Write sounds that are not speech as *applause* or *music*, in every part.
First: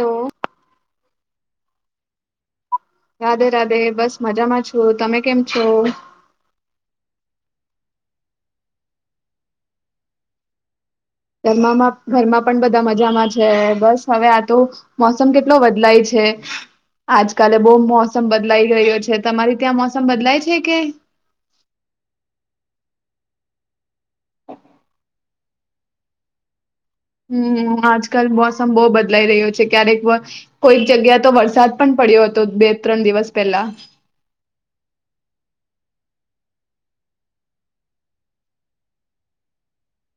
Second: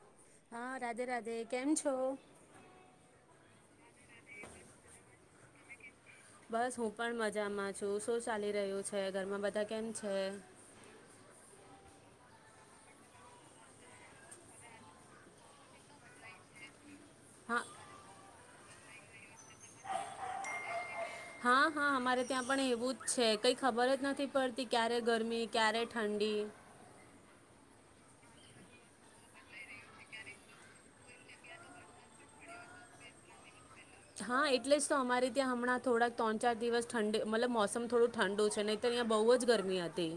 Hello હા રાધે રાધે તે કેમ છો રાધે રાધે બસ મજામાં છું તમે કેમ છો બસ હું પણ મજામાં છું શું ચાલી રહ્યું છે ઘરમાં બધા કેમ છે ઘરમાં ઘરમાં પણ બધા મજામાં છે બસ હવે આ તો મોસમ કેટલો બદલાય છે આજકાલે હા બહુ મોસમ બ બદલાઈ રહ્યો છે તમારી ત્યાં મોસમ બદલાય છે કે હા હા અમારે ત્યાં પણ એવું જ છે કઈ ખબર જ નથી પડતી ક્યારે ગરમી ક્યારે ઠંડી હમ આજકાલ મોસમ બહુ બદલાઈ રહ્યો છે, ક્યારેક કોઈક જગ્યા તો વરસાદ પણ પડ્યો હતો. બે ત્રણ દિવસ પહેલા હા એટલે જ તો અમારે ત્યાં હમણાં થોડાક ત્રણ ચાર દિવસ ઠંડ મતલબ મોસમ થોડું ઠંડુ છે નહી અહીં બહુ જ ગરમી હતી.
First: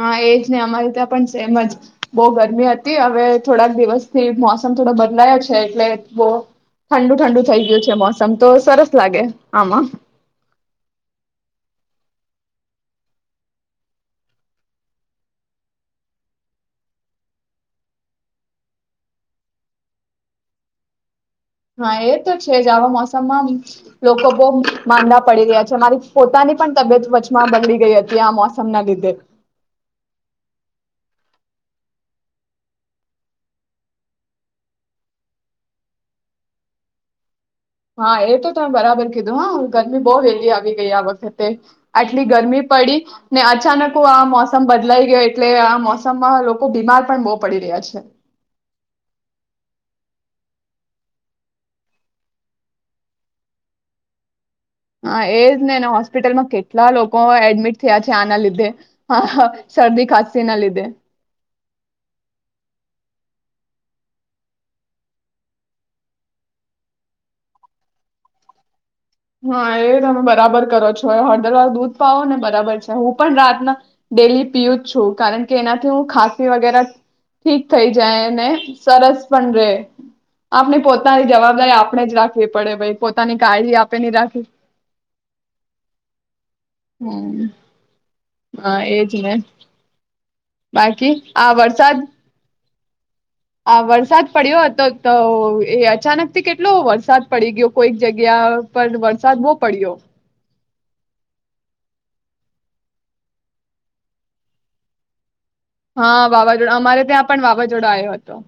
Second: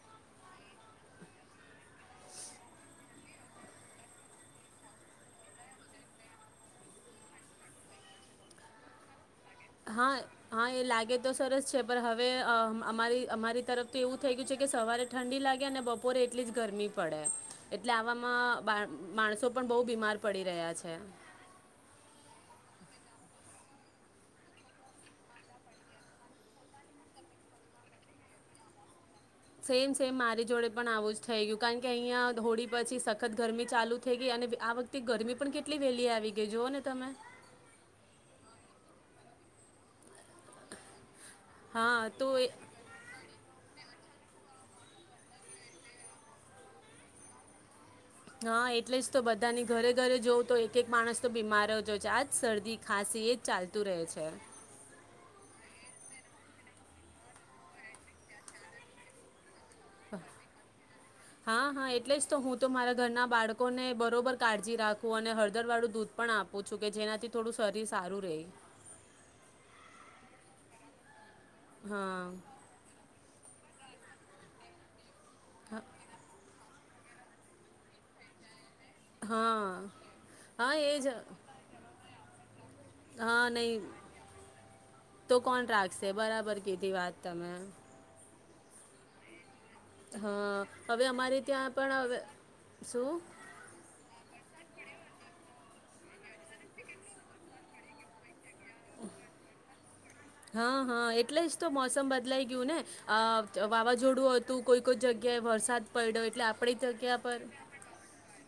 હા એ જ નહી અમારી ત્યાં પણ સેમ જ બહુ ગરમી હતી હવે થોડાક દિવસથી મોસમ થોડો બદલાયો છે એટલે બહ ઠંડુ ઠંડુ થઈ ગયું છે મોસમ તો સરસ લાગે. આમાં હા હા એ લાગે તો સરસ છે. પર હવે અમારી અમારી તરફ તો એવું થઈ ગયું છે કે સવારે ઠંડી લાગે અને બપોરે એટલી જ ગરમી પડે એટલે આવામાં માણસો પણ બહુ બીમાર પડી રહ્યા છે. હા એ તો છે જ આવા મોસમમાં લોકો બહુ માંદા પડી રહ્યા છે અમારી પોતાની પણ તબિયત વચમાં બદલી ગઈ હતી આ મોસમ ના લીધે. સેમ સેમ મારી જોડે પણ આવું જ થઈ ગયું કારણ કે અહિયાં હોળી પછી સખત ગરમી ચાલુ થઈ ગઈ અને આ વખતે ગરમી પણ કેટલી વહેલી આવી ગઈ જુઓ ને તમે હા એ તો તમે બરાબર કીધું હા ગરમી બહુ વહેલી આવી ગઈ આ વખતે હા આટલી તો એ ગરમી પડી ને અચાનક લોકો આ મોસમ બદલાઈ ગયો એટલે આ મોસમમાં લોકો બીમાર પણ બહુ પડી રહ્યા છે. હા એટલે જ તો બધાને ઘરે ઘરે જોવં તો એક એક માણસ તો બીમાર જો છે આજ શરદી ખાંસી એજ ચાલતું રહે છે. હા એજ ને હોસ્પિટલમાં કેટલા લોકો એડમિટ થયા છે. આના લીધે હ હા હા એટલે જ તો હું તો મારા ઘરના બાળકોને બરોબર કાળજી રાખવું અને હળદર વાળું દૂધ પણ આપું છું કે જેનાથી થોડું શરીર સારું રહે. હા એ તમે બરાબર કરો છો. દૂધ પાવો ને હા બરાબર છે હું પણ રાત ડેલી પીયું જ છું. કારણ કે એનાથી હું ખાંસી વગેરે ઠીક થઈ જાય ને સરસ પણ હા રે, હા આપણે એ જ પોતાની જવાબદારી આપણે જ રાખી. પડે ભઈ પોતાની હા ગાળી નહીં આપ તો કોણ રાખશે બરાબર કીધી વાત હમ તમે હા એજ ને હા હવે બાકી અમારી આ ત્યાં વરસાદ પણ હવે શું. આ વરસાદ પડ્યો હતો તો એ અચાનક થી કેટલો વરસાદ પડી ગયો કોઈક જગ્યા પર વરસાદ બહુ પડ્યો હા હા એટલે જ તો મોસમ બદલાઈ ગયું ને વાવાઝોડું હતું. કોઈ કોઈ જગ્યાએ વરસાદ પડ્યો હા એટલે વાવાઝોડું આપણી અમારે જગ્યા ત્યાં પર પણ વાવાઝોડો આવ્યો હતો.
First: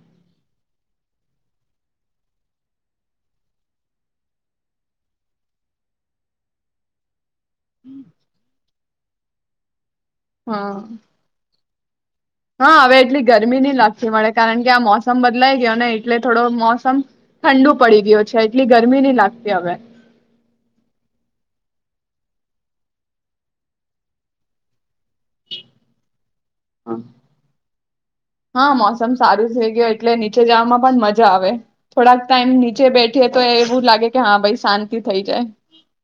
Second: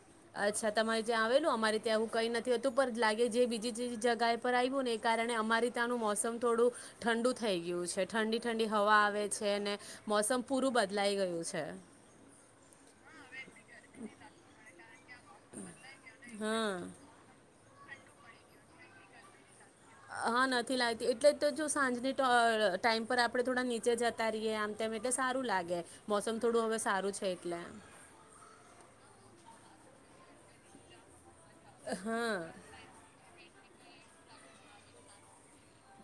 અચ્છા તમારે જ્યાં આવેલું અમારે ત્યાં એવું કંઈ નથીતું પણ લાગે જે બીજી જગ્યાએ પર આવ્યું ને એ કારણે અમારે ત્યાંનું મોસમ થોડું ઠંડુ થઈ ગયું છે ઠંડી ઠંડી. થવા આવે છે અને મોસમ હા પૂરું બદલાઈ ગયું છે. હા હવે એટલી ગરમી ની લતી મળે કારણ કે આ મોસમ બદલાઈ ગયો ને એટલે થોડો હા મોસમ ઠંડુ પડી ગયો છે એટલી ગરમી નહી લાગતી હવે. હા નથી લાગતી એટલે તો જો સાંજની ટાઈમ પર આપણે થોડા નીચે જતા રહીએ આમ *unintelligible* એટલે સારું લાગે. મોસમ થોડું હવે સારું છે એટલે. હા મોસમ સારું થઈ ગયું એટલે નીચે જાવામાં પણ મજ જા આવે. થોડાક હા ટાઈમ નીચે બેઠીએ તો એ એવું લાગે કે કે હા ભાઈ શાંતિ થઈ જાય.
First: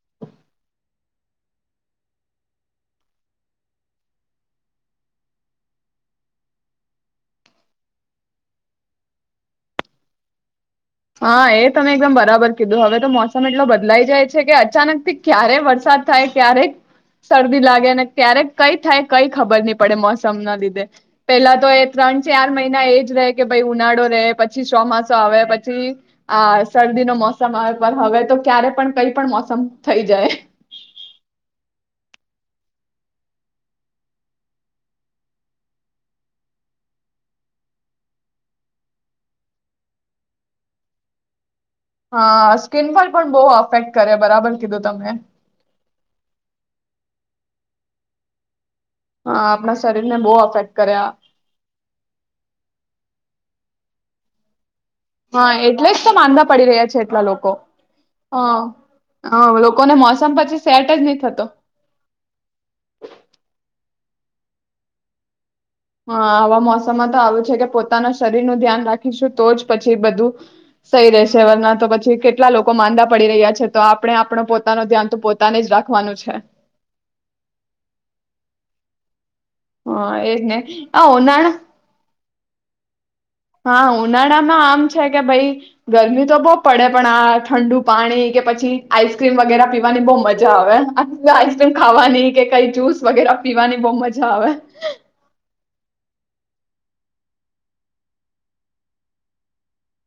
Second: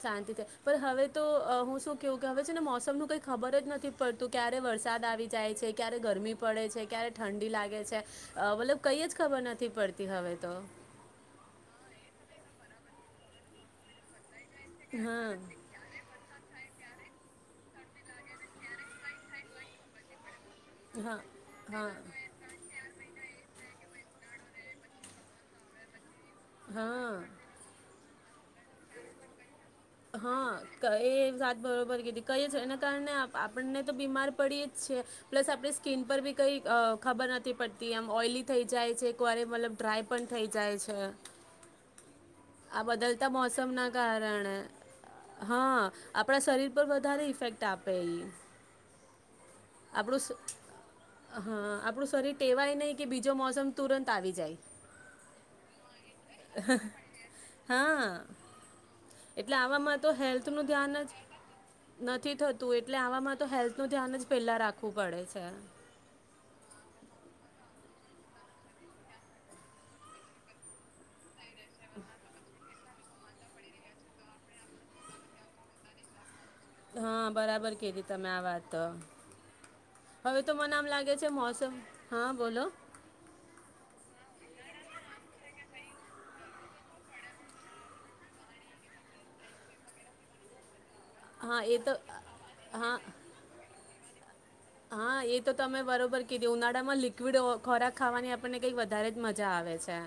શાંતિથી પણ હવે તો હું શું કું કે હવે છે ને મોસમનું કંઈ ખબર જ નથી પડતું, ક્યારે વરસાદ આવી જાય છે, ક્યારે ગરમી પડે છે, ક્યારે ઠંડી લાગે છે, મતલબ કઈ જ ખબર નથી પડતી હવે તો. હા એ તમે એકદમ બરાબર કીધું. હવે તો મોસમ એટલો બદલાઈ જાય છે છે કે અચાનક થી ક્યારે હા વરસાદ થાય ક્યારે શરદી લાગે અને ક્યારેક કઈ થાય કઈ ખબર નહી પડે મોસ મના લીધે. હા પેલા તો એ ત્રણ હા ચાર મહિના એજ રહે કે પહિ ઉનાળો રે, પછી ચોમાસો આવે, પછ છી આ શરદી નો હા મોસમ આવે. પણ હવે તો ક્યારે પણ કઈ પણ મોસમ થઈ જાય હા એ જાત બરોબર કીધી. કઈ છે, એના કારણે આપ આપણને તો બીમાર પડી જ છે. પ્લસ આપણી સ્કીન પર બી કંઈ અહ ખબર નથી પડતી એમ ઓઇલી થઈ જાય છે, એકવાર મતલબ ડ્રાય પણ થઈ જાય છે. હા આ સ્કીિન પર પણ બદલતા બહુ મોસમ ના અફેક્ટ કરે બરાબર કારણે, કીધું તમે હા આપણા શરીર પર વધારે ઇફેક્ટ આપે ઈ. હા આપણા શરીરને આપડું સ બહુ અફેક્ટ કરે આ. હા આપડું શરીર ટેવાય નહી કે બી જો મોસમ તુરંત આવી જાય. હા, એટલે જ તો માંદા પડી રહ્યા છે. એટલા લોકો હા એટલે હ લોકોને આવામાં તો મોસમ હેલ્થ પછી નું સેટ ધ્યાન જ નહી થતો નથી થતું, એટલે આવામાં તો હેલ્થ નું ધ્યાન જ પેલા રાખવું પડે છે. હા આવા મોસમમાં તો આવું છે કે પોતાના શરીર નું ધ્યાન રાખીશું તો જ પછી બધું સહી રહેશે, વરના તો પછી કેટલા લોકો માંદા પડી રહ્યા છે, તો આપણે આપણો પોતાનું ધ્યાન તો પોતાને જ રાખવાનું છે. હા બરાબર કીધી તમે આ વાત. હા એજ હવે તો ને. મને આમ આ લાગે છે ઉનાળા મોસમ હા બોલો. હા ઉનાળામાં આમ છે કે ભઈ ગરમી તો બહું પડે પણ આ ઠંડુ પાણી કે પછી આઈસક્રીમ વગેરા પીવાની બહું મજા આવે. આ હા આઈસ્ક્રીમ એ તો ખવાની કે કઈ હા જુસ વગેરે પીવાની બહુ મજ જા આવેે. હા એ તો તમે બરોબર કીધું. કી ઉનાળામાં લિક્વિડ ખોરાક ખાવાની આપણને કઈક વધારે જ મજા આવે છે.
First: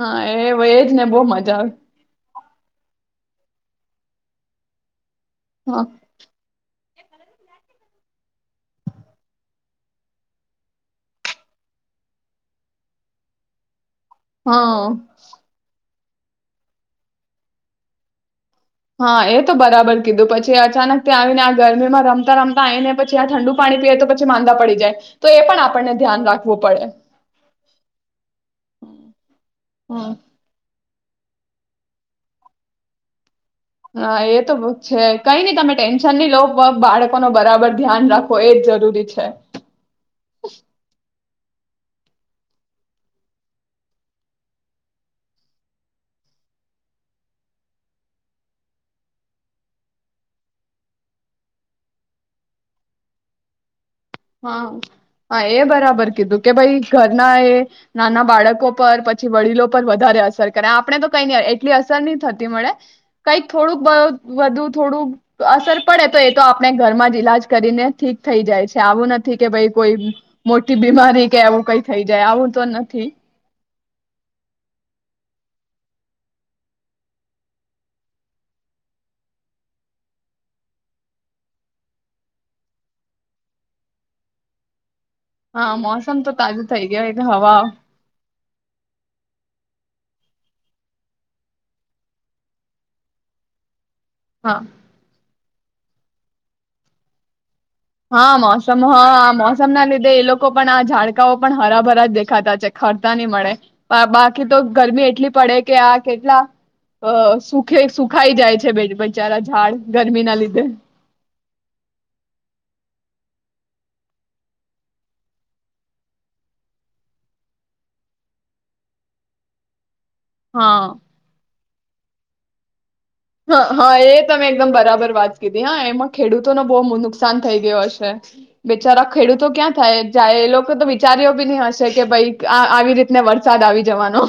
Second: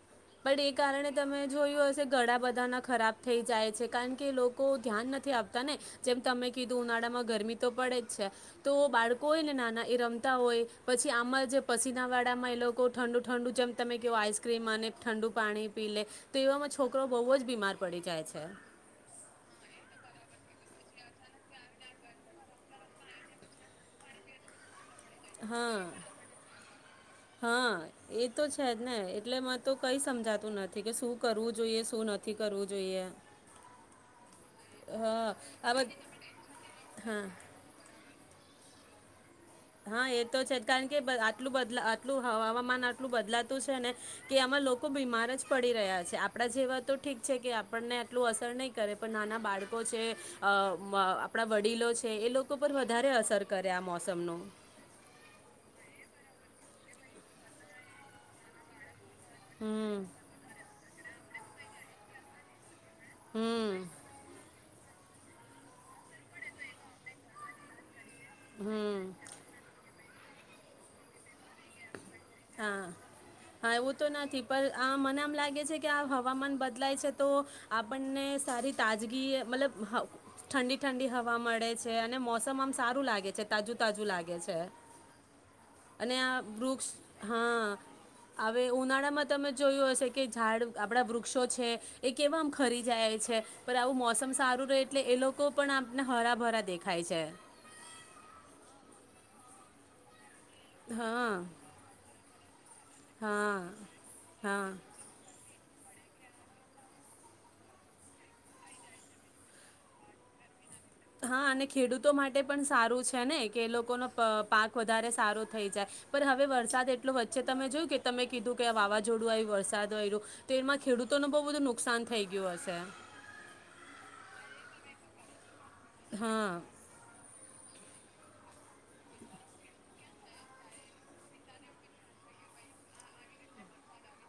હા પણ એ એજ ને કારણે બહુ તમે મજા આવે જોયું હશે ગળા બધા ના ખરાબ થઈ જાય છે કારણ કે લોકો ધ્યાન નથી થી આપતા ને. હા જેમ તમે કીધું ઉનાળામાં ગરમી તો પડે જ છે. તો બાળકો હોય ને નાના એ રમતા હોય પછી આમાં જે પસીનાવાડામાં એ લોકો ઠંડુ ઠંડુ જેમ તમે કેવો આઈસ્ક્રીમ અને હા ઠંડુ પાણી પી લે. તો એવામાં છોકરો બહુ જ બીમાર પડી જાય છે. હા, એ તો બરાબર કીધું પછી અચાનક તે આવીને આ ગરમીમાં રમતા રમતા આવીઈ ને પછી આ ઠંડુ પાણી પીએ તો પછી માંદા પડી જાય. તો એ પણ હા આપણને ધ્યાન રાખવું પડે હા એ તો છે જ ને એટલે મ તો કઈ હમ સમજાતું નથી. એ કે શું કરવું જોઈએ, શું નથી કરવું જોઈએ. હા એ તો છે હા કઈ નઈ આ તમે બધ ટેન્શન નહી લો, બાળકો હા ન બરાબર ધ્યાન રાખો એ જરૂરી છે. હા એ તો છે જ કારણ કે આટલું બદલા આટલું હવામાન આટલું બદલાતું છે, ને કે આમાં લોકો બીમાર જ પડી રહ્યા છે આપણા જેવા તો ઠીક છે કે આપણને આટલું અસર નહીં કરે પણ નાના બાળકો છે, આપણા વડીલો છે, એ લોકો પર વધારે અસર કરે આ મોસમનું. હા એ બરાબર કીધું કે ભાઈ ઘરના એ નાના બાળકો પર પછી વડીલો પર હમ વધારે અસર કરે. આપણે તો કઈ ન એટલી અસર નહી થતી મળે. કઈક હમ થોડુંક વધુ થોડું અસર પડે તો એ તો આપણે ઘરમાં જ ઈલાજ કરીને ઠીક હમ. થી કે ભાઈ કોઈ મોટી બીમારી કે એવું કઈ થઈ જાય આવું તો હા નથી. હા એવું તો નથી પણ આ મને આમ લાગે છે કે આ હવામાન બદલાય છે તો આપણને સારી તાજગી મતલબ ઠંડી ઠંડી હવા મળે છે, અને મોસમ આમ સારું લાગે છે તાજું તાજું લાગે છે. હા અને મોસમ તો આ તાજુ થઈ વૃક્ષ ગઈ. હા હવે ઉનાળામાં તમે જો જોયું હશે કે ઝાડ આપડા વૃક્ષો છે, એ કેમ ખરી જાય છે. આવું મોસમ હા સારું રહે એટલે એ લોકો પણ આપને હરાભરા દેખાય છે. હા મોસમ, હા મોસમ ના લીધે એ લોકો લોકો પણ આ હા જડકાઓ પણ હરાભરાે જ દેખાય છે. ખાધા ખરતા નહી મળે હા બાકી તો હા ગરમી એટલી પડે કે આ કેટલા સુખે સુખાઈ જાય છે બે બચારા ઝાડ ગરમી ના લીધે. હા અને ખેડૂતો માટે પણ સારું છે, ને કે લોકોનો પાક વધારે સારો થઈ જાય, પણ હવે વરસાદ એટલો વચ્ચે તમે જોયું કે તમે કીધું કે વાવાઝોડું આવ્યું વરસાદ આવ્યું. તેમાં હા ખેડૂતો નું બહુ બધું નુકસાન નુકસાન થઈ ગયું હશે. હ હા એ તમે એકદમ બરાબર વાત કીધી. હા એમાં હા ખેડૂતોને બહુ નુકસાન થઈ ગયયો હશે. બેિચારા ખેડૂતો ક્યાં થાય જાય એ લોકો તો વિચાર્યો બી નહી હશે કે ભાઈ આવી રીતને વરસાદ આવી જવાનો.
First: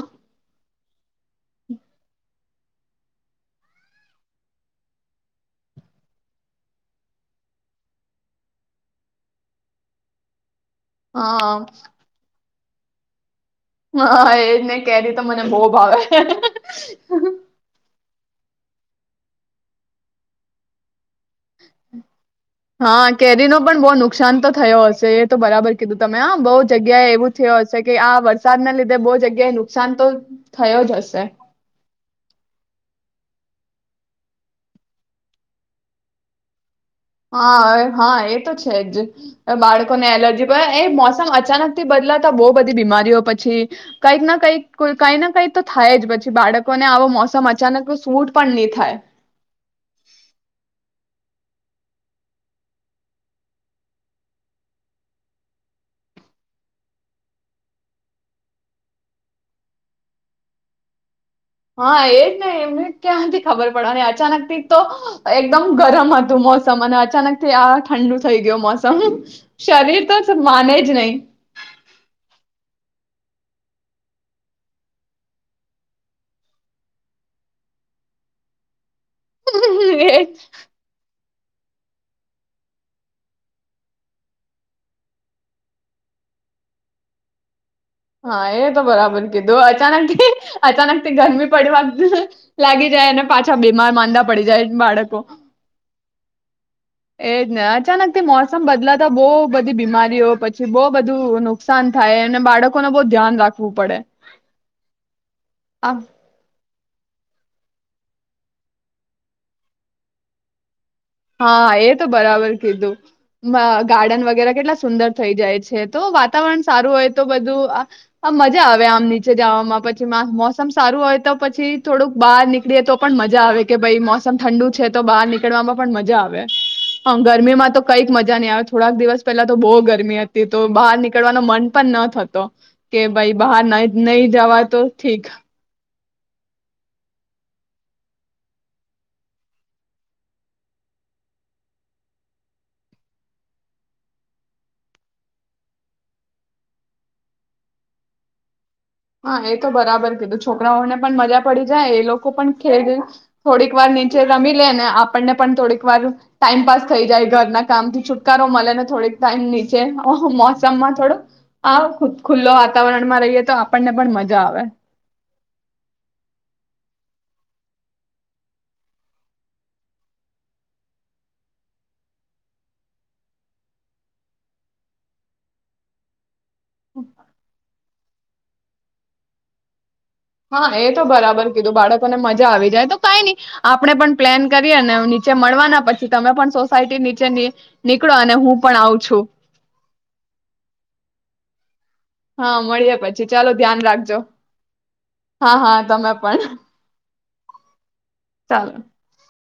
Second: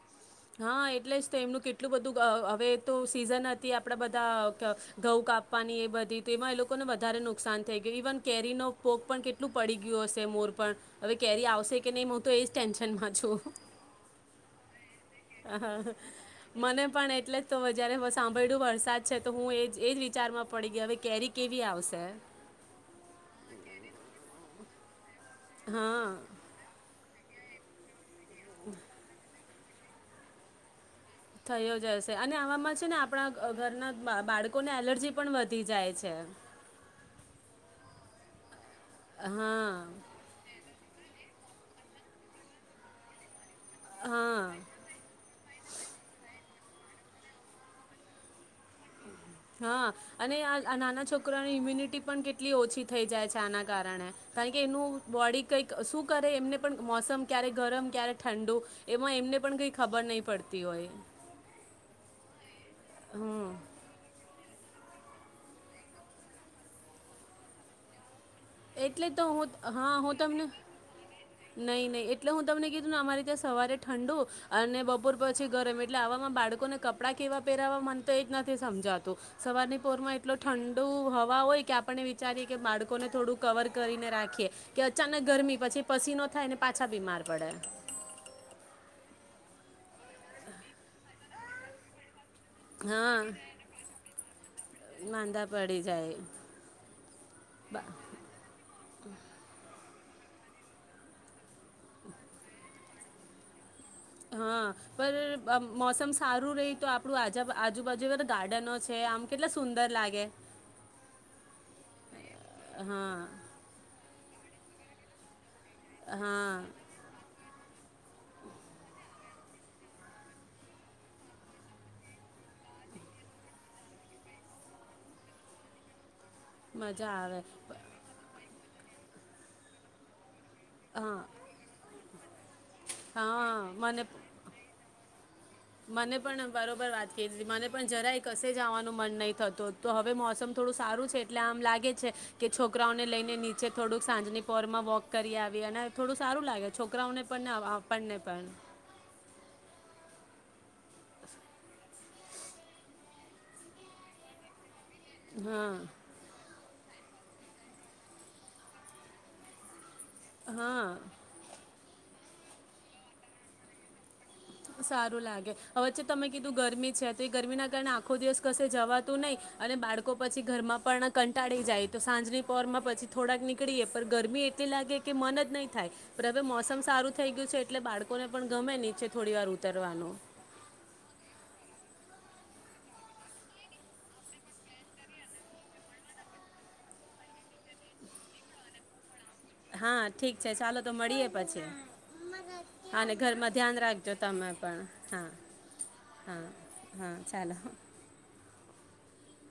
હા એટલે જ એમનું કેટલું બધું અ હવે તો સિઝન હતી આપણા બધા ઘઉં કાપવાની એ બધી તો એમાં એ લોકોને વધારે નુકસાન થઈ ગયું ઇવન કેરીનો પોગ પણ કેટલું પડી ગયું હશે મોર પણ હવે કેરી હા આવશે કે નહી હું તો એજ ટેન્શનમાં છું હા એને કેરી તો મને બો ભાવે સાંભળું વરસાદ છે તો હું એ એ જ વિચારમાં પડી ગય હવે કેરી કેવી આવશે હા કેરી નો પણ બો નુકસાન તો થયો હશે એ તો બરાબર કીધું હા તમે અ બો જગ્યાએ એવું થયો હશે કે આ વરસાદ ન લીધે બો જગ્યા એ નુકશાન તો થયો જ હશે થયો જ હશે અને આવામાં છે ને આપણા ઘરના બાળકોને એલર્જી પણ વધી જાય છે. હા હા એ તો છે. થાઈ છે હા બાળકો ને એલર્જી એ અચાનક થી બદલાતા બઉુ બધી બીમારીઓ પછી કઈક હા ના કંઈક કઈ ના કઈ તો થાય જ પછી બાળક કોને આવો મોસમ અચાનક સૂટ પણ ની થાય. હા અને આ નાના છોકરાની ઈમ્યુનિટી પણ કેટલી ઓછી થઈ જાય છે આના કારણે કારણ કે એનું બોડી કઈક શું કરે એમને પણ મોસમ ક્યારે ગરમ ક્યારે ઠંડુ એમાં એમને પણ કઈ ખબર નહી પડતી હોય. હા એ એમને ક્યાંથી હમ ખબર પડે અને અચાનક થી તો એકદમ ગરમ હતું મોસમ અને અચાનક થી આ ઠંડુ થઈ ગયો મોસમ એટલે તો હું હા શરીર હું તો તમને માને જ નહી નહી નહી એટલે હું તમને કીધુંને અમારી સવારે ઠંડુ અને બપોર પછી ગરમ એટલે આવામાં બાળકોને કપડાં કેવા પહેરાવા મન તો એ જ નથી સમજાતું. સવારની પોરમાં એ એટલો ઠંડુ હોય કે આપણને વિચારીએ કે બાળકોને થોડું કવર કરીને રાખીએ કે અચાનક ગરમી પછી પસીનો થાયને પાછા બીમાર પડે. હા એ તો બરાબર કીધું અચાનકથી અચાનક ગરમી પડી વાગ લાગી જાય હા અને પાછા બીમાર માંદા પડી જાય બાળકો. માંદા પડી જાય એજ ને અચાનકથી મોસમ બદલાતા બો - બીમારીઓ પછી બહુ બધું નુકસાન થાય અને બાળકોને બહુ ધ્યાન રાખે હા પર આ મોસમ સારું રહી તો આપડું આજ આજુબાજુ બધે ગાર્ડનો છે આમ કેટલા સુંદર લાગે. હા એ તો બરાબર કીધું. હા વ ગાર્ડન વગેરે કેટલા સુંદર થઈ જાય છ છે. તો હા વાતાવરણ સારું હોય તો બધું આ આમ મજા આવે આમ નીચે જવામાં, પછી મા મોસમ સારું હોય તો પછી થોડુંક બહાર નીકળીએ તો પણ મજા આવે કે ભાઈ મોસમ ઠંડુ છે તો બહાર નીકળવામાં પણ મજા આવે. મજા આવે ગરમીમાં તો કંઈક મજા નહી આવે થોડાક દિવસ પહેલા તો બહું ગરમ હત તી તો બહાર હા નીકળવાનો મન પણ ન થતો, કે ભાઈ બહાર હા ન મને નહી જવા તો ઠીક. મને પણ, બરોબર વાત કરી તી. મને પણ જરાય કશે જવાનું મન નહી થતું તું. તો હવે મોસમ થોડું સારું છે એટલે આમ લાગે છે કે છોકરાઓને લઈને નીચે થોડુંક સાંજની પોરમાં વોક કરી આવી, અને થોડું સારું લાગે છોકરાઓને પણ ને આપણને પણ. હા એ તો બરાબર કીધું છોકરાઓને પણ મજા પડી જાય, એ લોકો પણ ખેલ થોડીક વાર નીચે રમી લે ને આપણને પણ હા થોડીક વાર ટાઈમપાસ થઈ જાય, ઘરના કામ થી છુટકારો મલે ને થોડીક ટાઈમ નીચે. ઓહો હા મોસમમાં થોડું આપ ખુલ્લો વાતાવરણ માં રહીએ તો આપણને પણ મજ સારું લાગે. હવે જે તમે કીધું ગરમી છે તો એ ગરમીના કારણે આખો દિવસ કશે જવાતું નહી, અને બાળકો પછી ઘરમાં પણ કંટાળી જાય, તો સાંજની પોરમાં પછી થોડાક નીકળીએ પણ ગરમી એટલી લાગે કે મન જ નહીં થાય. *unintelligible* હવે મોસમ સારું થઈ ગયું છે એટલે બાળક કોને પણ ગમે નીચે. થોડી વાર ઉતરવાનું. હા એ તો બરાબર કીધું બાળકોને મજા આવી જાય, તો કાઈ નહી આપણે પણ પ્લેન કરીએને નીચે મળવાના, પછી તમે પણ સોસાયટી નીચે ની નીકળો અને હું પણ આવું છું. હા ઠીક છે, ચાલો તો મળીએે પછી. હા મળીએ હા ને પછી ચાલો ઘરમાં ધ્યાન રાખજો. તમે પણ હા, હા તમે પણ. હા હા ચાલો હા. હાલો.